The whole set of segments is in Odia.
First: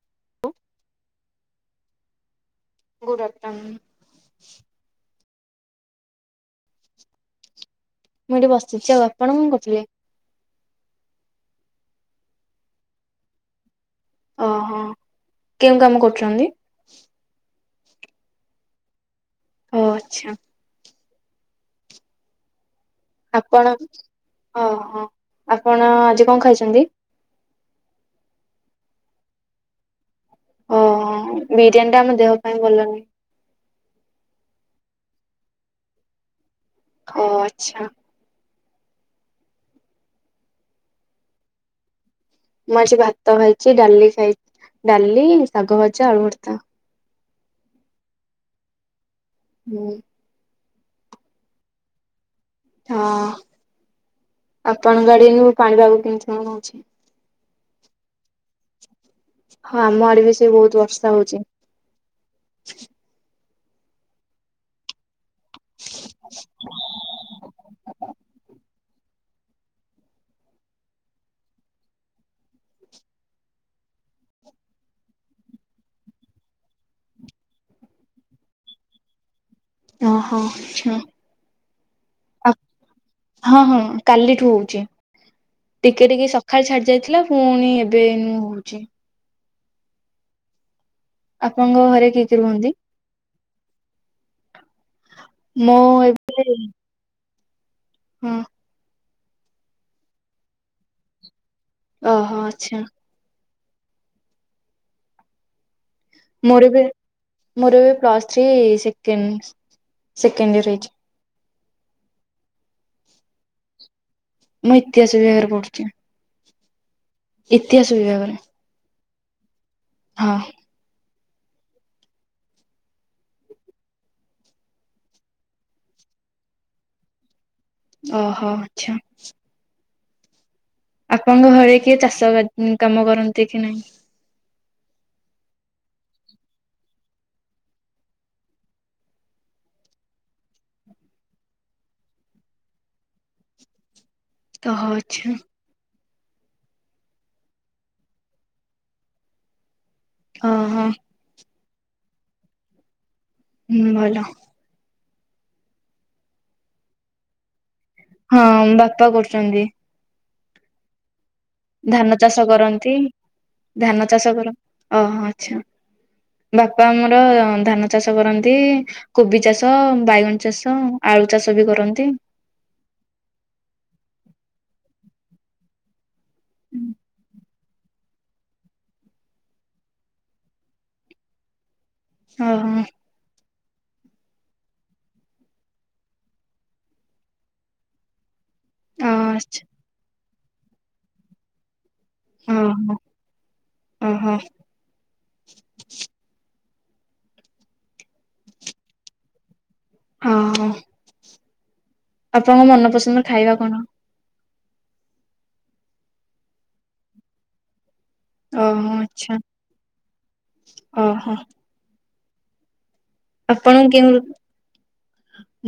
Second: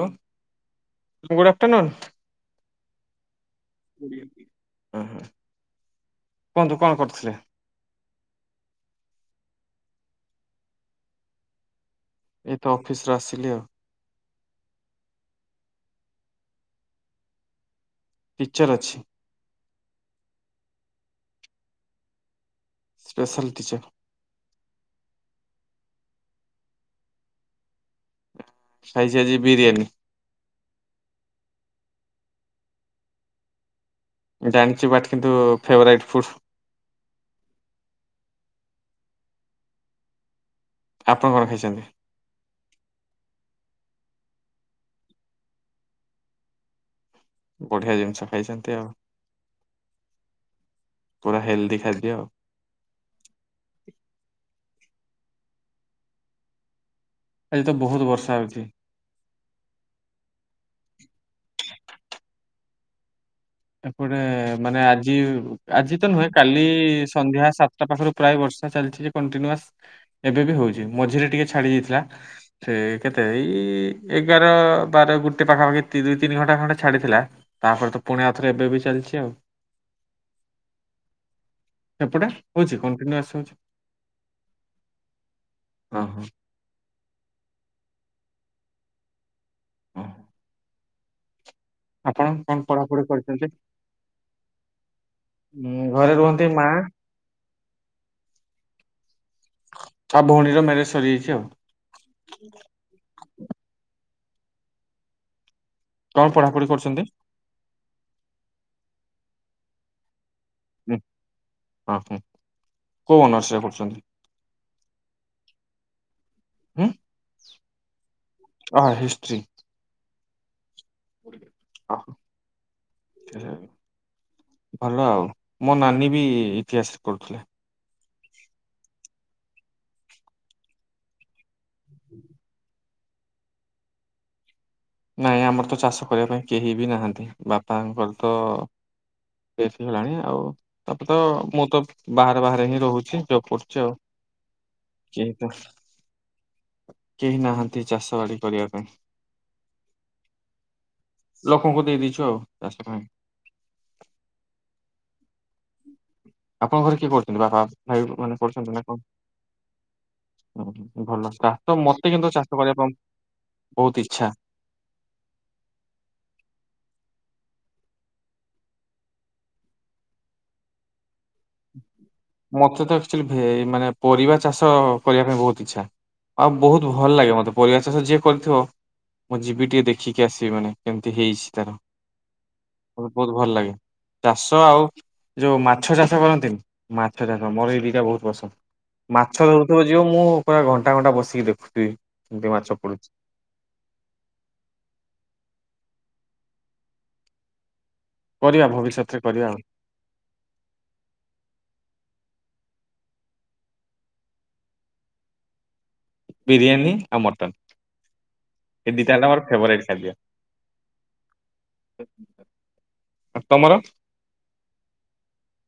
Hello good afternoon. Good afternoon ହଁ ହଁ। କୁହନ୍ତୁ କଣ କରୁଥିଲେ? ମୁଁ ଏଠି ବସିଛି ଆଉ ଆପଣ କଣ କରୁଥିଲେ? ଏଇ ତ ଅଫିସରୁ ଆସିଲି ଆଉ। ଓ ହ କେଉଁ କାମ କରୁଛନ୍ତି? ଟିଚର ଅଛି। ଓ ଆଚ୍ଛା। ସ୍ପେଶାଲ ଆପଣ ଟିଚର ହଁ ହଁ ଆପଣ ଆଜି କଣ ଖାଇଛନ୍ତି? ଖାଇଛି ଆଜି ବିରିୟାନୀ। ଓ ହୋ ବିରିୟାନୀ ଟା ଆମ ଦେହ ପାଇଁ ଭଲ ନୁହେଁ। ଜାଣିଛି ବଟ କିନ୍ତୁ ଫେଭରାଇଟ୍ ଫୁଡ। ଓ ଆଚ୍ଛା। ଆପଣ କଣ ଖାଇଛନ୍ତି? ମୁଁ ଆଜି ଭାତ ଖାଇଛି ଡାଲି ଖାଇ ଡାଲି, ଶାଗ ଭଜା, ଆଳୁ ଭର୍ତା। ବଢିଆ ଜିନିଷ ଖାଇଛନ୍ତି ଆଉ। ହୁଁ। ପୁରା ହେଲଦି ଖାଦ୍ୟ ଆଉ। ହଁ ଆପଣ ଆଡିରୁୁ ପାଣି ପାଗକୁ କେମତି କଣଅଛି? ଆଜି ତ ବହୁତ ବର୍ଷା ହଉଛି। ହଁ ଆମ ଆଡ ବି ସେ ବହୁତ ବର୍ଷା ହଉଛି। ଏପଟେ ମାନେ ଆଜି ଆଜି ତ ନୁହେଁ କାଲି ସନ୍ଧ୍ୟା ସାତଟା ପାଖରୁ ପ୍ରାୟ ବର୍ଷା ଚାଲିଚି କଣ୍ଟିନିୟୋସ୍ ଏବେ ବି ହଉଛି ମଝିରେ ଟିକେ ଛାଡି ଯାଇଥିଲା ସେ କେତେ ଏଇ ଏଗାର, ବାର, ଗୋଟେ ପାଖାପାଖି ଦୁଇ ତିନି ଘଣ୍ଟା ଖଣ୍ଡେ ଛାଡ଼ିଥିଲା ତାପରେ ତ ପୁଣି ଏବେ ବି ଚାଲିଚି ଆଉ। ଓହୋ ହୁଁ। ସେପଟେ ଆ ହଉଛି କଣ୍ଟିନ୍ୟୁଆସ୍ ହଉଛି। ହଁ ହଁ କାଲିଠୁ ହଉଛି। ଟିକେ ଓହୋ ଟିକେ ସକାଳେ ଛାଡି ଯାଇଥିଲା ପୁଣି ଏବେ ହଉଛି। [unintelligible] ଆପଣଙ୍କ ଘରେ କିଏ ଆପଣ କିଏ କଣ ରୁହନ୍ତି? ପଢାପଢି କରିଛନ୍ତି? ମୁଁ ଊଁ ଘରେ ରୁହନ୍ତି ମା ହୁଁ। ତା ଭଉଣୀର ମ୍ୟାରେଜ ସରିଯାଇଛି ଆଉ। ଓହୋ ଆଚ୍ଛା। କଣ ପଢାପଢି ମୋର ବି କରୁଛନ୍ତି? ମୋର ବି plus three second second year ହେଇଚି। ଓହୋ କୋଉ ଅନ୍ସ ରେ କରୁଛନ୍ତି? ମୁଁ ଇତିହାସ ବିଭାଗରେ ପଢୁଚି। ହୁଁ? ଇତିହାସ ବିଭାଗରେ। ହଁ ହିଷ୍ଟ୍ରୀ। ହଁ। ଆଉ ଭଲ ଆଉ ମୋ ନାନୀ ବି ଇତିହାସରେ କରୁଥିଲେ। ଓହୋ ଆଚ୍ଛା। ଆପଣଙ୍କ ଘରେ କିଏ ଚାଷ କାମ କରନ୍ତି କି ନାହିଁ? ନାଇଁ ଆମର ତ ଚାଷ କରିବା ପାଇଁ କେହି ବି ନାହାନ୍ତି ବାପାଙ୍କର ତ ଡେଥ ହେଲାଣି ଆଉ ତାପରେ ତ ମୁଁ ତ ବାହାରେ ବାହାରେ ହିଁ ରହୁଛି ଜବ୍ କରୁଛି ଆଉ। ଓହୋ କେହି ଆଚ୍ଛା। ତ କେହି ନାହାନ୍ତି ଚାଷବାଡ଼ି କରିବା ପାଇଁ। ଓ ହୋ। ଲୋକଙ୍କୁ ଦେଇ ଦେଇଛୁ ଆଉ ଚାଷ ପାଇଁ। ହୁଁ ଭଲ। ଆପଣଙ୍କ ଘରେ କିଏ କରୁଛନ୍ତି ବାପା? ଭାଇ ମାନେ ହଁ, ବାପା କରୁଚନ୍ତି। ଓହୋ! ଭଲ। ଚାଷ ମତେ ଧାନ କିନ୍ତୁ ଚାଷ କରିବା ପାଇଁ କରନ୍ତି ବହୁତ ଧାନ ଇଚ୍ଛା। ଚାଷ କରନ୍। ଓହୋ! ଆଚ୍ଛା ବାପା ଆମର ଧାନ ଚାଷ କରନ୍ତି। କୋବି ଚାଷ, ବାଇଗଣ ଚାଷ ଆଳୁ ଚାଷ ବି କରନ୍ତି। ମତେ ତ ଆକଚୋଲି ଭେଜ୍ ମାନେ ପରିବା ଚାଷ କରିବା ପାଇଁ ବୋହୁତ ଇଚ୍ଛା। ଆଉ ବୋହୁତ ଭଲ ଲାଗେ ମୋତେ। ପରିବା ଚାଷ ଯିଏ କରିଥିବ ମୁଁ ଯିବି ଟିକିଏ ଦେଖିକି ଆସିବି ମାନେ କେମିତି ହେଇଛି ତାର ଓହୋ ମତେ ବହୁତ ଭଲ ଲାଗେ ଚାଷ ଆଉ ଯୋଉ ମାଛ ଚାଷ କରନ୍ତ [unintelligible] ମାଛ ଚାଷ ମୋର ଏଇ ଦିଟା ବହୁତ ପସନ୍ଦ ଅ ମାଛ ଆଚ୍ଛା ଧରୁଥିବ ଯିବ ମୁଁ ପୁରା ଘଣ୍ଟା ଘଣ୍ଟା ବସିକି ଦେଖୁଥିବି। କେମିତି ଓ ମାଛ ହଁ, ପଡୁଛି। ଓହୋ! କରିବା ଭବିଷ୍ୟତରେ କରିବା ଆଉ। ଓ, ହଁ ଆପଣଙ୍କ ମନପସନ୍ଦର ଖାଇବା କଣ? ବିରିୟାନୀ ଆଉ ମଟନ୍। ଓହୋ ଏ ଦିଟା ହେଲା ଆଚ୍ଛା ମୋର ଫେଭରାଇଟ୍ ଖାଦ୍ୟ। ଓହୋ ତମର? ଆପଣଙ୍କୁ କେଉଁ ମ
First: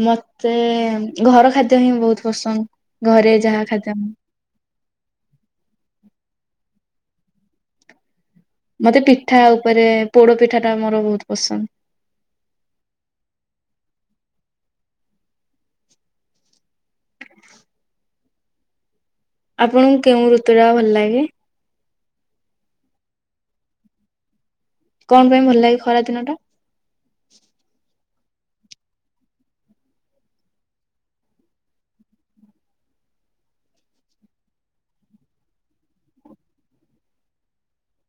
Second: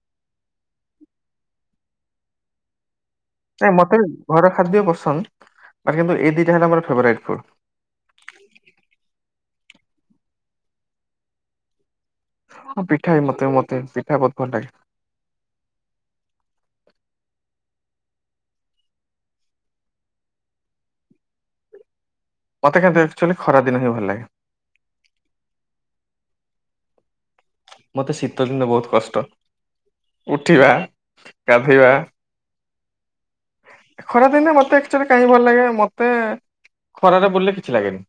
ମତେ ଘର ଖାଦ୍ୟ ହିଁ ବହୁତ ପସନ୍ଦ। ଘରେ ଯାହା ନା ଖାଦ୍ୟ ମୋତେ ବି ଘର ଖାଦ୍ୟା ପାସନ୍ଦ୍ [unintelligible] ବାକି ମୋର ଏଇ ଦିଟା ହେଲା ମୋର ଫେବରାଇଟ ଫୁଡ ମତେ ପିଠା ଉପରେ ପୋଡ ପିଠା ଟା ମୋର ବୋହୁତ ପସନ୍ଦ। ହଁ ପିଠା ବି ମତେ ମତେ ପିଠା ବୋହୁତ ଭଲ ଲାଗେ। ଆପଣଙ୍କୁ କେଉଁ ଋତୁ ଟା ଭଲ ଲାଗେ? ମୋତେ କିନ୍ତୁ ଏକଚୁଆଲି ଖରା ଦିନ ହିଁ ଭଲ ଲାଗେ। କଣ ପାଇଁ ଭଲ ଲାଗେ ଖରା ଦିନ ଟା। ମତେ ଶୀତ ଦିନ ବୋହୁତ କଷ୍ଟ ଉଠିବା ଗାଧଇବା। ଖରା ଦିନେ ମତେ ଆକଚୁଆଲି କାହିଁକି ଭଲ ଲାଗେ ମତେ ଖରାରେ ବୁଲିଲେ କିଛି ଲାଗେନି।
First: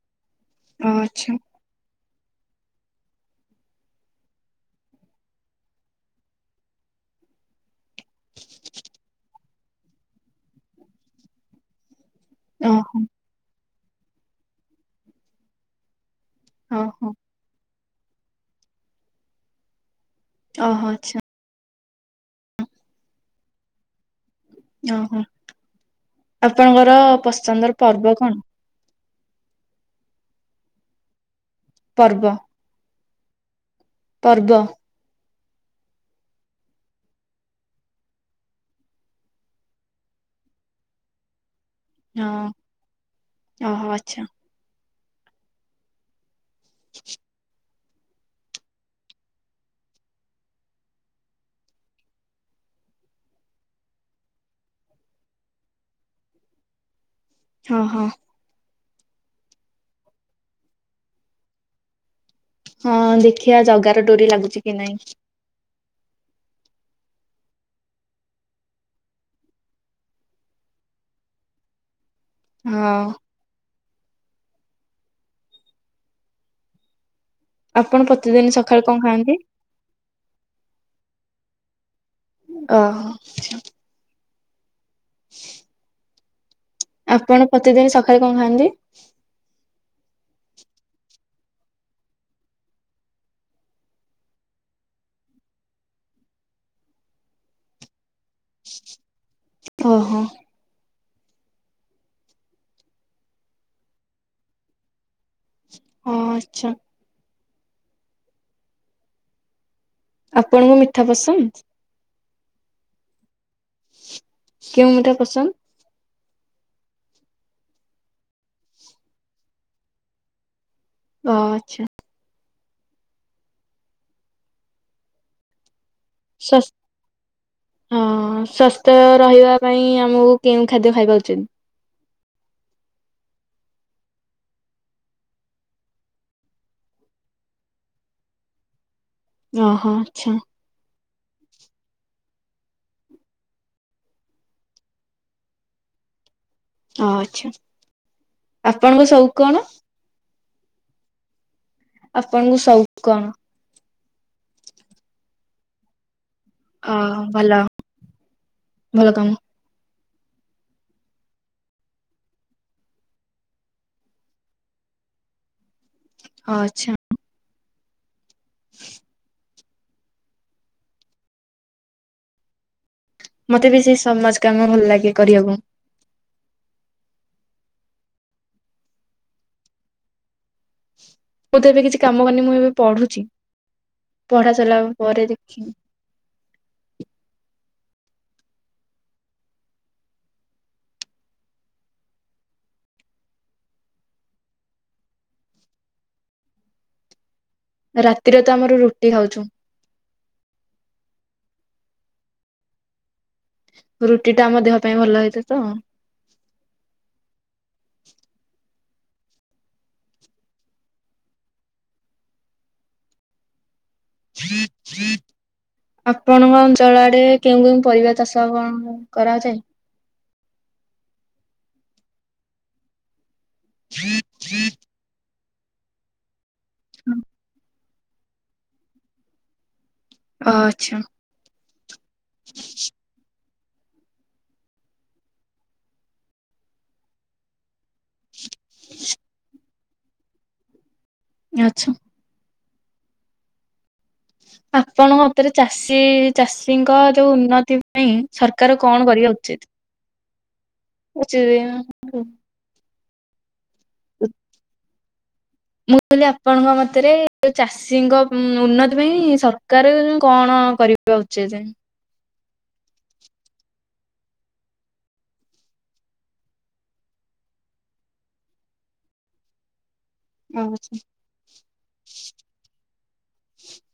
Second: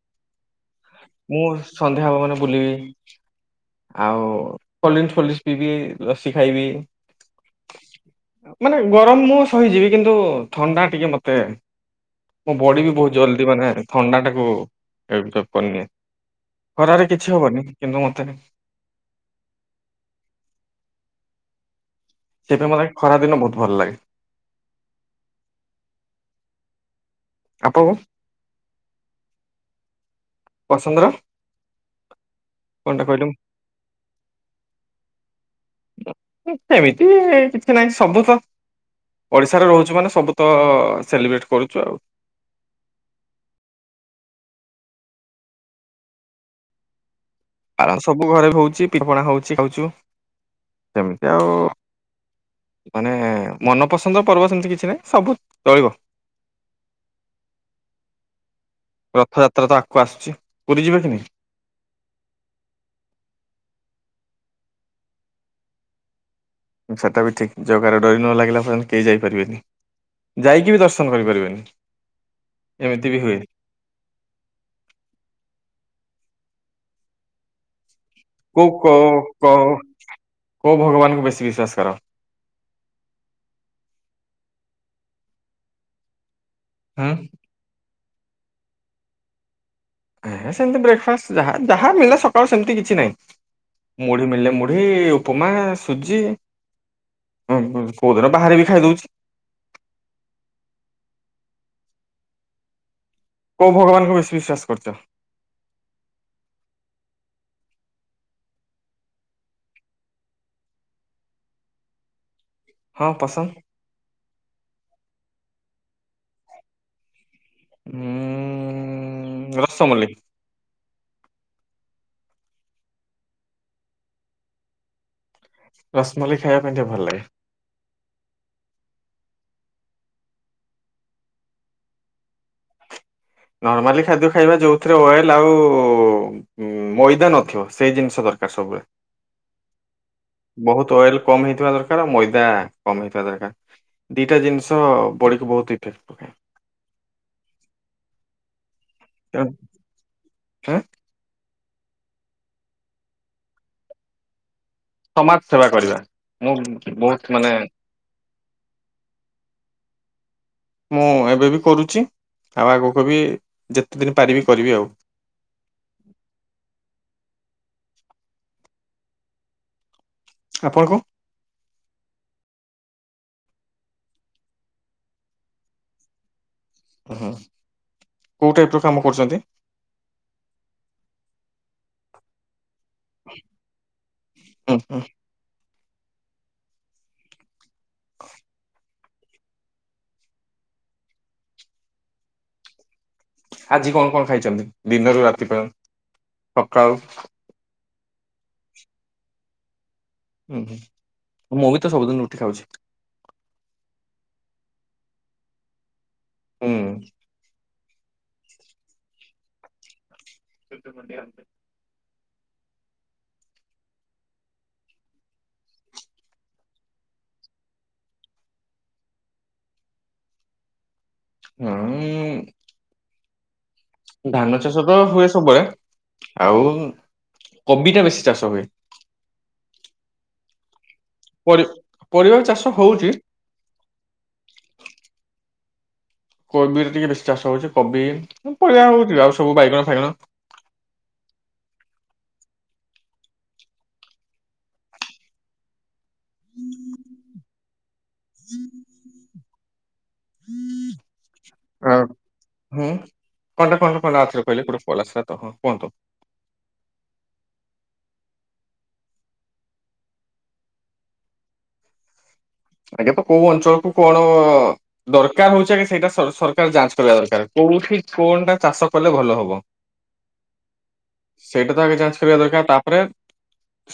ଓ ଆଚ୍ଛା ମୁଁ ସନ୍ଧ୍ୟା ହବ ମାନେ ବୁଲିବି। ଆଉ କୋଲ୍ଡ୍ରିଙ୍କଶ୍ ଫୋଲ୍ଡ୍ରିଙ୍କଶ୍ ପିଇବି ଲସି ଖାଇବି। ମାନେ ଗରମ ମୁଁ ସହିଯିବି କିନ୍ତୁ ଥଣ୍ଡା ଟିକେ ମତେ ମୋ ବଡି ବି ଓହୋ ବୋହୁତ ଜଲଦି ମାନେ ଥଣ୍ଡା ଟାକୁ [unintelligible] କରିନିଏ। ଓହୋ ଖରାରେ କିଛି ହବନି କିନ୍ତୁ ମତେ ଓହୋ ଆଚ୍ଛା। ସେତ୍ ପାଇଁ ମୋତେ [unintelligible] ଖରା ଦିନ ବୋହୁତ ଭଲ ଲାଗେ। ଓହୋ ଆପଣଙ୍କର ପସନ୍ଦର ଆପଣଙ୍କୁ ପର୍ବ କଣ? ପସନ୍ଦର ପର୍ବ କଣ୍ ଟା କିହିଲୁ। ପର୍ବ ସେମିତି କିଛି ନାହିଁ ସବୁ ତ ଓଡିଶାରେ ରହୁଛୁ ମାନେ ସବୁ ତ ସେଲିବ୍ରେଟ୍ ହଁ ଓହୋ ଆଛା ଆରାମ ସବୁ ଘରେ ହଉଚି ପିପଣା ହଉଚି ଖାଉଚୁ ସେମିତି ଆଉ ମାନେ ମନପସନ୍ଦ ପର୍ବ ସେମିତି କିଛି ନାହିଁ ସବୁ ଚଳିବ। ହଁ ହଁ ରଥଯାତ୍ରା ତ ଆଗକୁ ଆସୁଛି ପୁରୀ ଯିବେ ନି କି। ହଁ ଦେଖିଆ ଜଗାର ଡୋରି ଲାଗୁଛି କି ନଇଁ। ସେଟା ବି ଠିକ୍ ଜଗାର ଡୋରି ନ ଲାଗିଲା ପର୍ଯ୍ୟନ୍ତ କେହି ଯାଇପାରିବେନି। ଯାଇକି ବି ଦର୍ଶନ କରିପାରିବେନି ହଁ ଏମିତି ବି ହୁଏ। ଆପଣ ପ୍ରତିଦିନ କୁ ସକାଳେ କ କଣ ଖାଆନ୍ତି? କ କୋଉ ଭଗବାନଙ୍କୁ ବେଶୀ ବିଶ୍ଵାସ କର? ଓହୋ। [inaudible] ହୁଁ ଆପଣ ପ୍ରତିଦିନ ସକାଳେ କଣ ଖାଆନ୍ତି? ସେମତି ବ୍ରେକ୍ଫାଷ୍ଟ ଯା ଯାହା ମିଳିଲା ସକାଳୁ ସେମିତି କିଛି ନାହିଁ। ମୁଢି ମିଳିଲେ ମୁଢି ଉପମା ସୁଜି ହଁ କୋଉଦିନ ବାହାରେ ବି ଖାଇଦଉଛି। ଓ ହୋ। କୋଉ ଭଗବାନଙ୍କୁ ବେଶୀ ବିଶ୍ୱାସ କରୁଛ? ହଁ ଆଚ୍ଛା। ଆପଣଙ୍କୁ ମିଠା ପସନ୍ଦ? ହଁ ପସନ୍ଦ କେଉଁ ମିଠା ପସନ୍ଦ? ହୁଁ ରସମଲେଇ। ଓ ଆଚ୍ଛା। ରସମଲେଇ ଖାଇବା ପାଇଁ ଟିକେ ଭଲ ଲାଗେ [unintelligible] ସୁସ୍ଥ ରହିବା ପାଇଁ ଆମକୁ କେଉଁ ଖାଦ୍ୟ ଖାଇବା ଉଚିତ? ନର୍ମାଲି ଖାଦ୍ୟ ଖାଇବା ଯୋଉଥିରେ ଅଏଲ ଆଉ ମଇଦା ନଥିବ ସେଇ ଜିନିଷ ତକ। ସବୁବେଳେ ଓହୋ ଆଚ୍ଛା ବହୁତ ଅଏଲ କମ ହେଇଥିବା ଦରକାର ମଇଦା ନା କମହେଇଥିବା ଦରକାର ଦିଟା ଜିନିଷ ପଡିକି ବହୁତ ଇଫେକ୍ଟ ପକାଏ। ଓ ଆଚ୍ଛା। ଆପଣ ସୋଉକ କଣ? ହା? ଆପଣଙ୍କ ସୋଉକ କଣ? ସମାଜ ସେବା କରିବା ମୁଁ ଅ ବହୁତ ମାନେ ଭଲ ଭଲ କାମ [inaudible] ମୁଁ ଏବେ ବି କରୁଛି ଆଉ ଆଗକୁ ବି ଯେତେ ଦିନ ପାରିବି କରିବି ଆଉ। [inaudible] ହଁ ଆଚ୍ଛା। [inaudible] ଆପଣଙ୍କ? ମତେ ବି ସେଇ ସମାଜ କାମ ଭଲ ଲାଗେ କରିବାକୁ। ହୁଁ କୋଉ ଟାଇପର କାମ କରୁଛନ୍ତି? ମୁଁ ତ ଏବେ କିଛି କାମ କରିନି ମୁଁ ଏବେ ପଢୁଛି ପଢା ହୁଁ ସରିଲା ହୁଁ ପରେ ଦେଖିବି। [inaudible] ଆଜି କଣ କଣ ଖାଇଛନ୍ତି ଦିନରୁ ରାତି ପର୍ଯ୍ୟନ୍ତ ସକାଳୁ? ରାତିରେ ତ ଆମର ରୁଟି ଖାଉଛୁ। ହୁଁ ହୁଁ ମୁଁ ବି ତ ସବୁଦିନ ରୁଟି ଖାଉଛି। ରୁଟି ଟା ଆମ ଦେହ ପାଇଁ ଭଲ ହେଇଥାଏ ତ। ହୁଁ। [inaudible] [inaudible] [unintelligible] ଆପଣଙ୍କ ଅଞ୍ଚଳରେ କେଉଁ କେଉଁ ପରିବା ଚାଷ କଣ କରାଯାଏ? ହଁ ଉଁ ଧାନ ଚାଷ ତ ହୁଏ ସବୁ ବେଳେ ଆଉ କୋବି ଟା ବେଶୀ ଚାଷ ହୁଏ। ଓ ଆଚ୍ଛା। ପରିବାର ଚାଷ ହଉଛି। କୋବିରେ ଟିକେ ବେଶୀ ଚାଷ ହଉଛି କୋବି ପରିବା ହଉଚି ଆଉ ସବୁ ବାଇଗଣ ବାଇଗଣ ଆଛା। ଆପଣଙ୍କ ମତରେ ଚାଷୀ ଆଜି ଚାଷୀଙ୍କ ଯୋଉ ଉନ୍ନତି ପାଇଁ ସରକାର କଣ କରିବା ଉଚିତ? ଆ ଉଚିତ୍। ହୁଁ କଣଟା କଣଟା କଣଟା ଆଉଥରେ କହିଲେ ଗୋଟେ କଲ ଆସିଲାତ ହ କୁହନ୍ତୁ? ମୁଁ କହିଲି ଆପଣଙ୍କ ମତରେ ଚାଷୀଙ୍କ ଉନ୍ନତି ପାଇଁ ସରକାର କଣ କରିବା ଉଚିତ? ଆଜ୍ଞା ତ କୋଉ ଅଞ୍ଚଳ କୁ କଣ ଦରକାର ହଉଚି ଆଗେ ସେଇଟା ସରକାର ଯାଞ୍ଚ କରିବା ଦରକାର। କୋଉଠି କଣ ଟା ଚାଷ କଲେ ଭଲ ହବ। ଆଚ୍ଛା ସେଇଟା ତଆଗେ ଯାଞ୍ଚ କରିବା ଦରକାର ତାପରେ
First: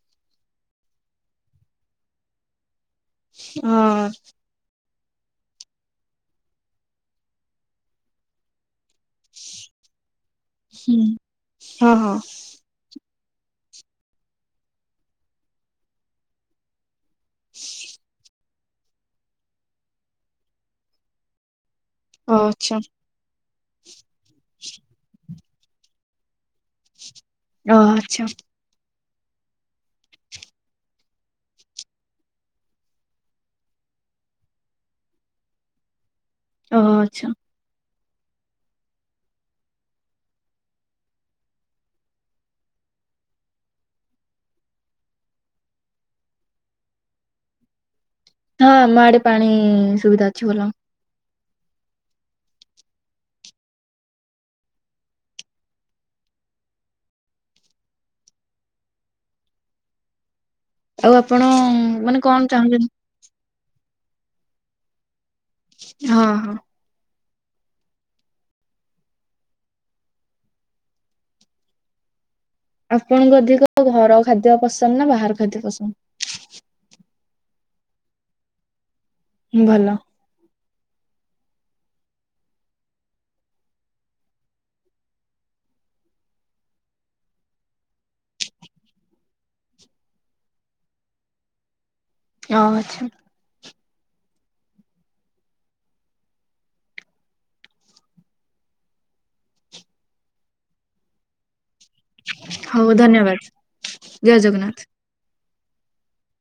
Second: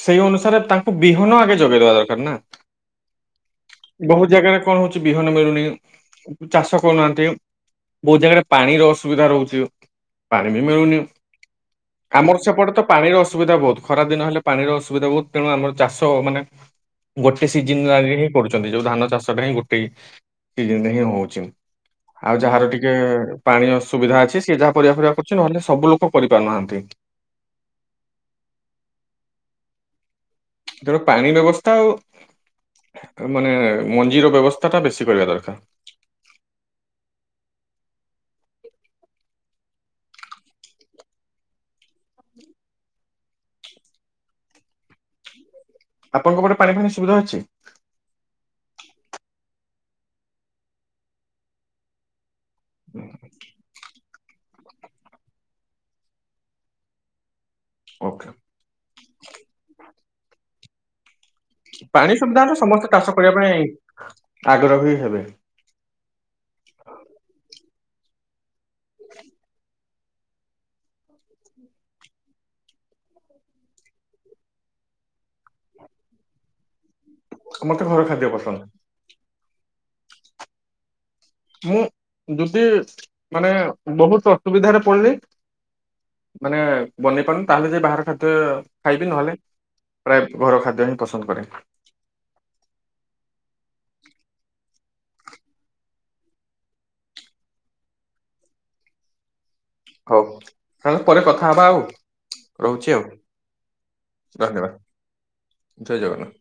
ସେଇ ଅନୁସାରେ ତାଙ୍କୁ ବିହନ ଆଗ ଯୋଗେଇଦବା ଦରକାର ନା, ବହୁତ ଜାଗାରେ କଣ ହଉଛି ବିହନ ମିଳୁନି ଚାଷ କରୁନାହାନ୍ତି। ବହୁତ ଜାଗାରେ ପାଣିର ଅସୁବିଧା ରହୁଛି। ପାଣି ବି ହଁ ମିଳୁନି ହଁ ହଁ ଆମର ସେପଟେ ତ ପାଣିର ଅସୁବିଧା ବହୁତ, ଖରା ଦିନ ହେଲେ ପାଣିର ଅସୁବିଧା ବହୁତ ତେଣୁ ଆମର ଚାଷ ମାନେ ଗୋଟେ ସିଜିନ ଆଗେ ହିଁ କରୁଛନ୍ତି, ଯୋଉ ଧାନ ଚାଷ ଟା ହିଁ ଗୋଟେ ସିଜିନ ରେ ହିଁ ହଉଚି। ଆଉ ଯାହାର ଆଚ୍ଛା ଟିକେ ପାଣି ଅସୁୁବିଧା ଅଛି, ସିଏ ଯାହା ପରିବା ଫରିବା କରୁ କିଛି ନହେଲେ ସବୁ ଲୋକ କରିପାରୁନାହାନ୍ତି ଓ ହୋ ଆଛା। ତେଣୁ ପାଣି ବ୍ୟବସ୍ଥା ଆଉ ମାନେ ମଞ୍ଜିର ବ୍ୟବସ୍ଥାଟା ବେଶୀ କରିବା ଦରକାର। ଓ ହୋ ଆଛା। ଆପଣଙ୍କ ପଟେ ପାଣିଫାଣି ସୁବିଧା ଅଛି? ହଁ ଆମ ଆଡେ ପାଣି ସୁବିଧା ଅଛି ଭଲ। [unintelligible] ଓକେ ଆଉ ଆପ? ପାଣି ସୁବିଧା ହେଲେ ସମସ୍ତେ ଚାଷ କରିବା ପାଇଁ ଆଗ୍ରହୀ ହେବେ। ହଁ ହଁ [unintelligible] [unintelligible] ଆପଣଙ୍କୁ ଅଧିକ ଘର ଖାଦ୍ୟ ପସନ୍ଦ ନା ବାହାର ଖାଦ୍ୟ ପସନ୍ଦ? ମତେ ଘର ଖାଦ୍ୟ ପସନ୍ଦ। ହୁଁ ଭଲ। ମୁଁ ଯଦି ମାନେ ବହୁତ ଅସୁବିଧାରେ ପଡିଲି? ମାନେ ବନେଇ ପାରୁନୁ, ତାହେଲେ ଯାଇ ବାହାର ଖାଦ୍ୟ ଖାଇବି ନହେଲେ ପ୍ରାଏ ଘର ଖାଦ୍ୟ ହିଁ ପସନ୍ଦ କରେ। ଓ ହ ଆଛା ହଉ ତାହେଲେ ପରେ କଥା ହବା ଆଉ ହଉ ରହୁଛି ଆଉ ଧନ୍ୟବାଦ ଜୟ ଧନ୍ୟବାଦ। ଜଗନ୍ନାଥ। ଜୟ ଜଗନ୍ନାଥ।